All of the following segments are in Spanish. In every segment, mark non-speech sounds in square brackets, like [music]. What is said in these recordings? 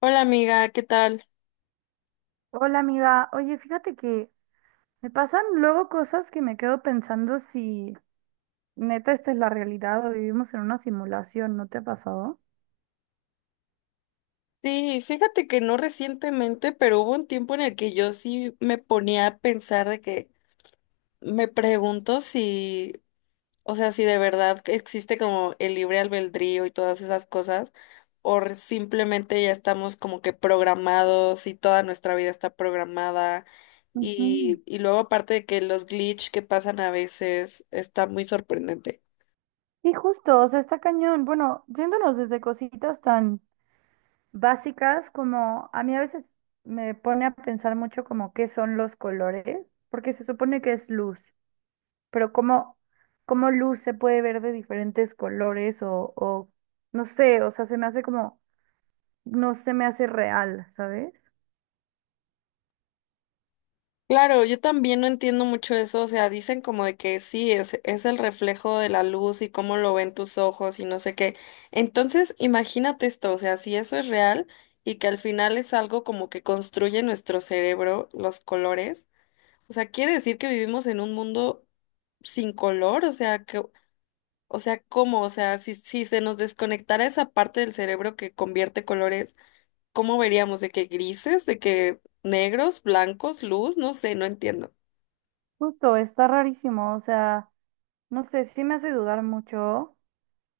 Hola amiga, ¿qué tal? Hola amiga, oye, fíjate que me pasan luego cosas que me quedo pensando si neta esta es la realidad o vivimos en una simulación, ¿no te ha pasado? Sí, fíjate que no recientemente, pero hubo un tiempo en el que yo sí me ponía a pensar de que me pregunto si, o sea, si de verdad que existe como el libre albedrío y todas esas cosas, o simplemente ya estamos como que programados y toda nuestra vida está programada. Ujú. Y luego aparte de que los glitch que pasan a veces está muy sorprendente. Y justo, o sea, está cañón. Bueno, yéndonos desde cositas tan básicas como a mí a veces me pone a pensar mucho como qué son los colores, porque se supone que es luz, pero cómo luz se puede ver de diferentes colores o no sé, o sea, se me hace como, no se me hace real, ¿sabes? Claro, yo también no entiendo mucho eso, o sea, dicen como de que sí, es el reflejo de la luz y cómo lo ven tus ojos y no sé qué. Entonces, imagínate esto, o sea, si eso es real y que al final es algo como que construye nuestro cerebro, los colores, o sea, quiere decir que vivimos en un mundo sin color, o sea, que, o sea, ¿cómo? O sea, si se nos desconectara esa parte del cerebro que convierte colores, ¿cómo veríamos? ¿De que grises? ¿De que negros, blancos, luz? No sé, no entiendo. Justo, está rarísimo, o sea, no sé, sí me hace dudar mucho.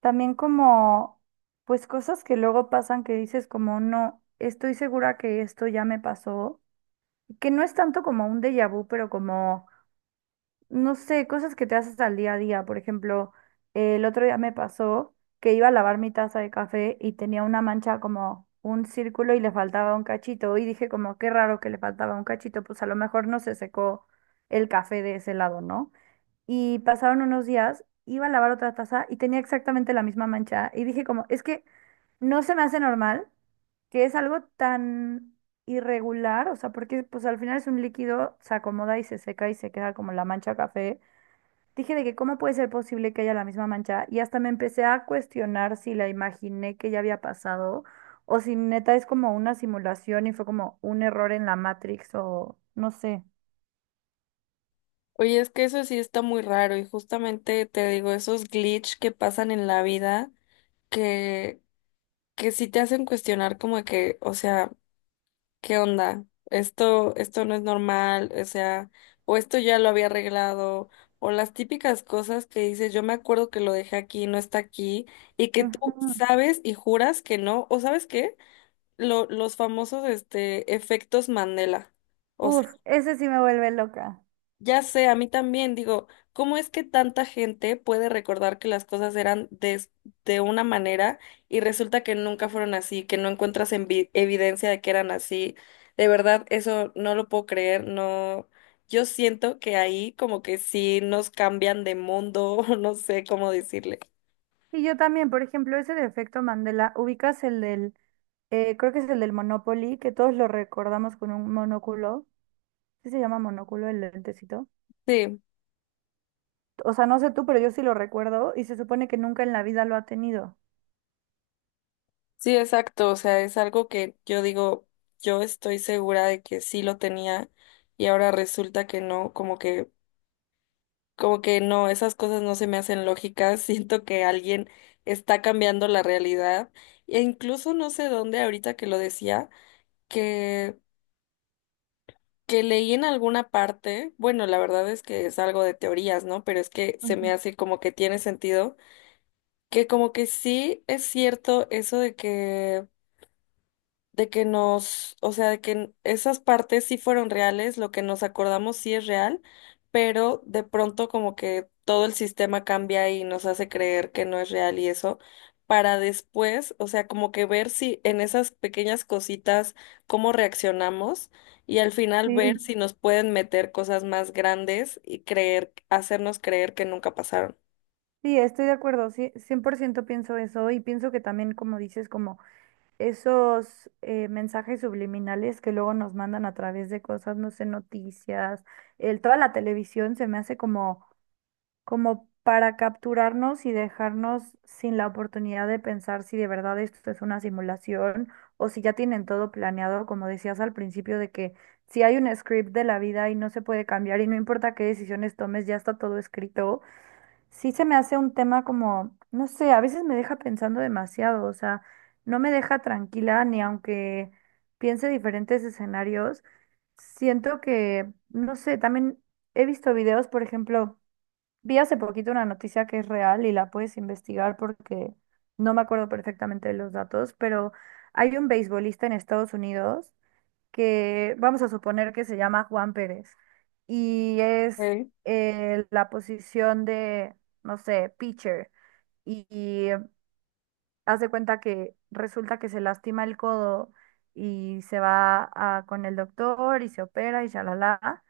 También como, pues cosas que luego pasan que dices como, no, estoy segura que esto ya me pasó, que no es tanto como un déjà vu, pero como, no sé, cosas que te haces al día a día. Por ejemplo, el otro día me pasó que iba a lavar mi taza de café y tenía una mancha como un círculo y le faltaba un cachito y dije como, qué raro que le faltaba un cachito, pues a lo mejor no se secó el café de ese lado, ¿no? Y pasaron unos días, iba a lavar otra taza y tenía exactamente la misma mancha y dije como, es que no se me hace normal que es algo tan irregular, o sea, porque pues al final es un líquido, se acomoda y se seca y se queda como la mancha café. Dije de que cómo puede ser posible que haya la misma mancha y hasta me empecé a cuestionar si la imaginé que ya había pasado o si neta es como una simulación y fue como un error en la Matrix o no sé. Oye, es que eso sí está muy raro y justamente te digo, esos glitch que pasan en la vida que, que sí te hacen cuestionar como que, o sea, ¿qué onda? Esto no es normal, o sea, o esto ya lo había arreglado, o las típicas cosas que dices, yo me acuerdo que lo dejé aquí, no está aquí, y que tú Ujú. sabes y juras que no, o ¿sabes qué? Los famosos, este, efectos Mandela. Uf, ese sí me vuelve loca. Ya sé, a mí también digo, ¿cómo es que tanta gente puede recordar que las cosas eran de una manera y resulta que nunca fueron así, que no encuentras evidencia de que eran así? De verdad, eso no lo puedo creer, no. Yo siento que ahí como que sí nos cambian de mundo, [laughs] no sé cómo decirle. Y yo también, por ejemplo, ese de efecto Mandela, ubicas el del, creo que es el del Monopoly, que todos lo recordamos con un monóculo. ¿Sí se llama monóculo el lentecito? Sí, O sea, no sé tú, pero yo sí lo recuerdo y se supone que nunca en la vida lo ha tenido. sí, exacto, o sea, es algo que yo digo, yo estoy segura de que sí lo tenía y ahora resulta que no, como que no, esas cosas no se me hacen lógicas, [laughs] siento que alguien está cambiando la realidad e incluso no sé dónde ahorita que lo decía, que que leí en alguna parte, bueno, la verdad es que es algo de teorías, ¿no? Pero es que se me Ujú. hace como que tiene sentido, que como que sí es cierto eso de que nos, o sea, de que esas partes sí fueron reales, lo que nos acordamos sí es real, pero de pronto como que todo el sistema cambia y nos hace creer que no es real y eso, para después, o sea, como que ver si en esas pequeñas cositas cómo reaccionamos y al final ver Sí, si nos pueden meter cosas más grandes y creer, hacernos creer que nunca pasaron. sí, estoy de acuerdo, sí, 100% pienso eso y pienso que también, como dices, como esos mensajes subliminales que luego nos mandan a través de cosas, no sé, noticias, el, toda la televisión se me hace como para capturarnos y dejarnos sin la oportunidad de pensar si de verdad esto es una simulación o si ya tienen todo planeado, como decías al principio, de que si hay un script de la vida y no se puede cambiar y no importa qué decisiones tomes, ya está todo escrito, sí se me hace un tema como, no sé, a veces me deja pensando demasiado, o sea, no me deja tranquila ni aunque piense diferentes escenarios. Siento que, no sé, también he visto videos, por ejemplo, vi hace poquito una noticia que es real y la puedes investigar porque no me acuerdo perfectamente de los datos, pero hay un beisbolista en Estados Unidos que vamos a suponer que se llama Juan Pérez y es Ok, la posición de, no sé, pitcher y haz de cuenta que resulta que se lastima el codo y se va con el doctor y se opera y ya la.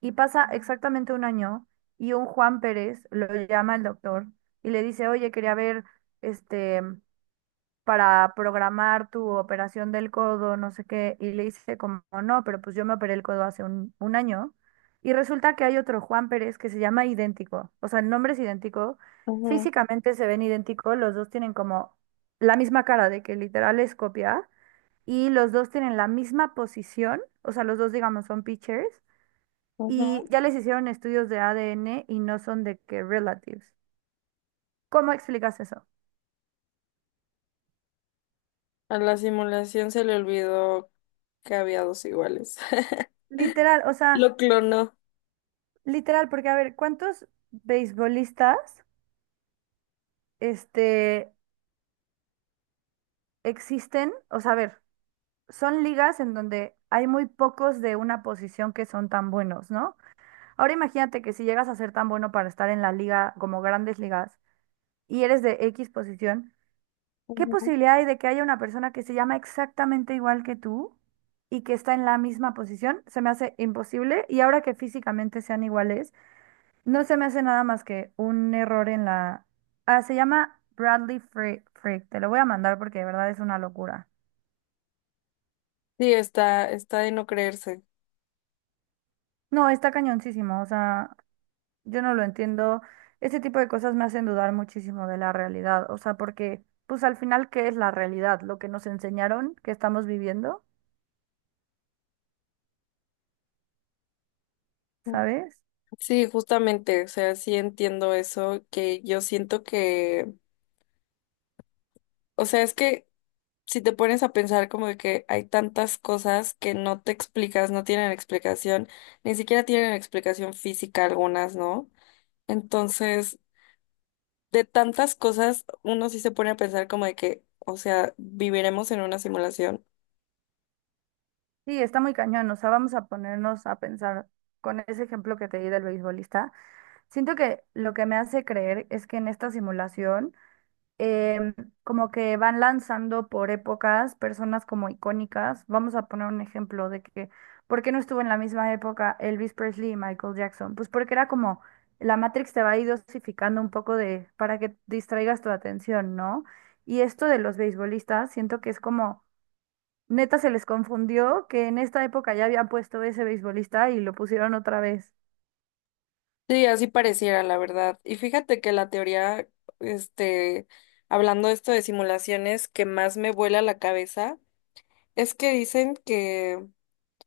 Y pasa exactamente un año y un Juan Pérez lo llama el doctor y le dice, oye, quería ver, este, para programar tu operación del codo, no sé qué. Y le dice como, no, pero pues yo me operé el codo hace un año. Y resulta que hay otro Juan Pérez que se llama idéntico. O sea, el nombre es idéntico. ujú, Físicamente se ven idénticos. Los dos tienen como la misma cara de que literal es copia. Y los dos tienen la misma posición. O sea, los dos, digamos, son pitchers ujú. y ya les hicieron estudios de ADN y no son de que relatives. ¿Cómo explicas eso? A la simulación se le olvidó que había dos iguales. [laughs] Literal, o Lo sea, clonó. literal, porque a ver, ¿cuántos beisbolistas este, existen? O sea, a ver, son ligas en donde hay muy pocos de una posición que son tan buenos, ¿no? Ahora imagínate que si llegas a ser tan bueno para estar en la liga como grandes ligas y eres de X posición, ¿qué Ujú. posibilidad hay de que haya una persona que se llama exactamente igual que tú y que está en la misma posición? Se me hace imposible y ahora que físicamente sean iguales, no se me hace nada más que un error en la... Ah, se llama Bradley Freak. Te lo voy a mandar porque de verdad es una locura. Sí, está de no creerse. No, está cañoncísimo. O sea, yo no lo entiendo. Ese tipo de cosas me hacen dudar muchísimo de la realidad. O sea, porque, pues al final, ¿qué es la realidad? Lo que nos enseñaron, que estamos viviendo, Ujú. ¿sabes? Sí, justamente, o sea, sí entiendo eso, que yo siento que, o sea, es que si te pones a pensar como de que hay tantas cosas que no te explicas, no tienen explicación, ni siquiera tienen explicación física algunas, ¿no? Entonces, de tantas cosas, uno sí se pone a pensar como de que, o sea, viviremos en una simulación. Sí, está muy cañón. O sea, vamos a ponernos a pensar con ese ejemplo que te di del beisbolista. Siento que lo que me hace creer es que en esta simulación, em, como que van lanzando por épocas personas como icónicas. Vamos a poner un ejemplo de que, ¿por qué no estuvo en la misma época Elvis Presley y Michael Jackson? Pues porque era como la Matrix te va a ir dosificando un poco de, para que distraigas tu atención, ¿no? Y esto de los beisbolistas, siento que es como neta se les confundió que en esta época ya habían puesto ese beisbolista y lo pusieron otra vez. Sí, así pareciera, la verdad. Y fíjate que la teoría, este, hablando de esto de simulaciones, que más me vuela la cabeza, es que dicen que,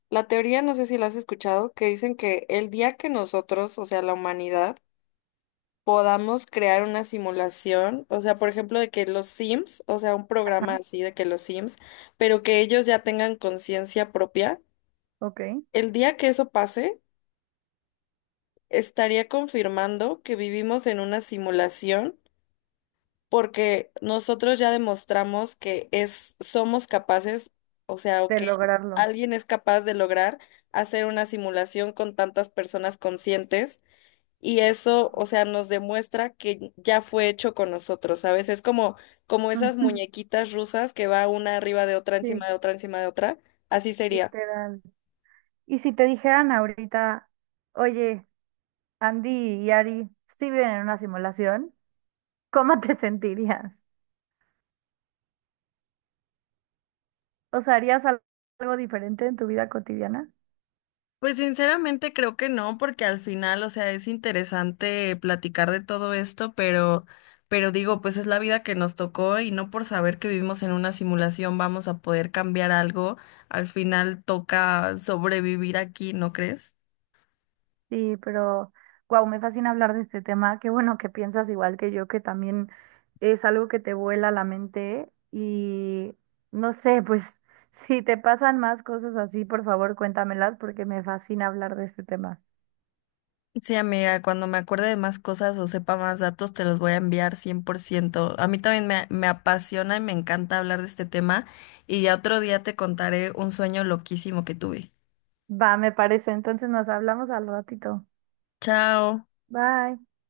la teoría, no sé si la has escuchado, que dicen que el día que nosotros, o sea, la humanidad, podamos crear una simulación, o sea, por ejemplo, de que los Sims, o sea, un programa así de que los Sims, pero que ellos ya tengan conciencia propia, Ok, de el día que eso pase, estaría confirmando que vivimos en una simulación porque nosotros ya demostramos que es, somos capaces, o sea, o que lograrlo. alguien es capaz de lograr hacer una simulación con tantas personas conscientes y eso, o sea, nos demuestra que ya fue hecho con nosotros, ¿sabes? Es como, como esas Ujú, [laughs] muñequitas rusas que va una arriba de otra, encima sí, de otra, encima de otra, así sería. literal. Y si te dijeran ahorita, oye, Andy y Ari, si viven en una simulación, ¿cómo te [laughs] sentirías? O sea, ¿harías algo diferente en tu vida cotidiana? Pues sinceramente creo que no, porque al final, o sea, es interesante platicar de todo esto, pero digo, pues es la vida que nos tocó y no por saber que vivimos en una simulación vamos a poder cambiar algo. Al final toca sobrevivir aquí, ¿no crees? Sí, pero wow, me fascina hablar de este tema. Qué bueno que piensas igual que yo, que también es algo que te vuela la mente. Y no sé, pues [laughs] si te pasan más cosas así, por favor, cuéntamelas porque me fascina hablar de este tema. Sí, amiga, cuando me acuerde de más cosas o sepa más datos, te los voy a enviar 100%. A mí también me apasiona y me encanta hablar de este tema y ya otro día te contaré un sueño loquísimo que tuve. Va, me parece. Entonces nos hablamos al ratito. Chao. Bye.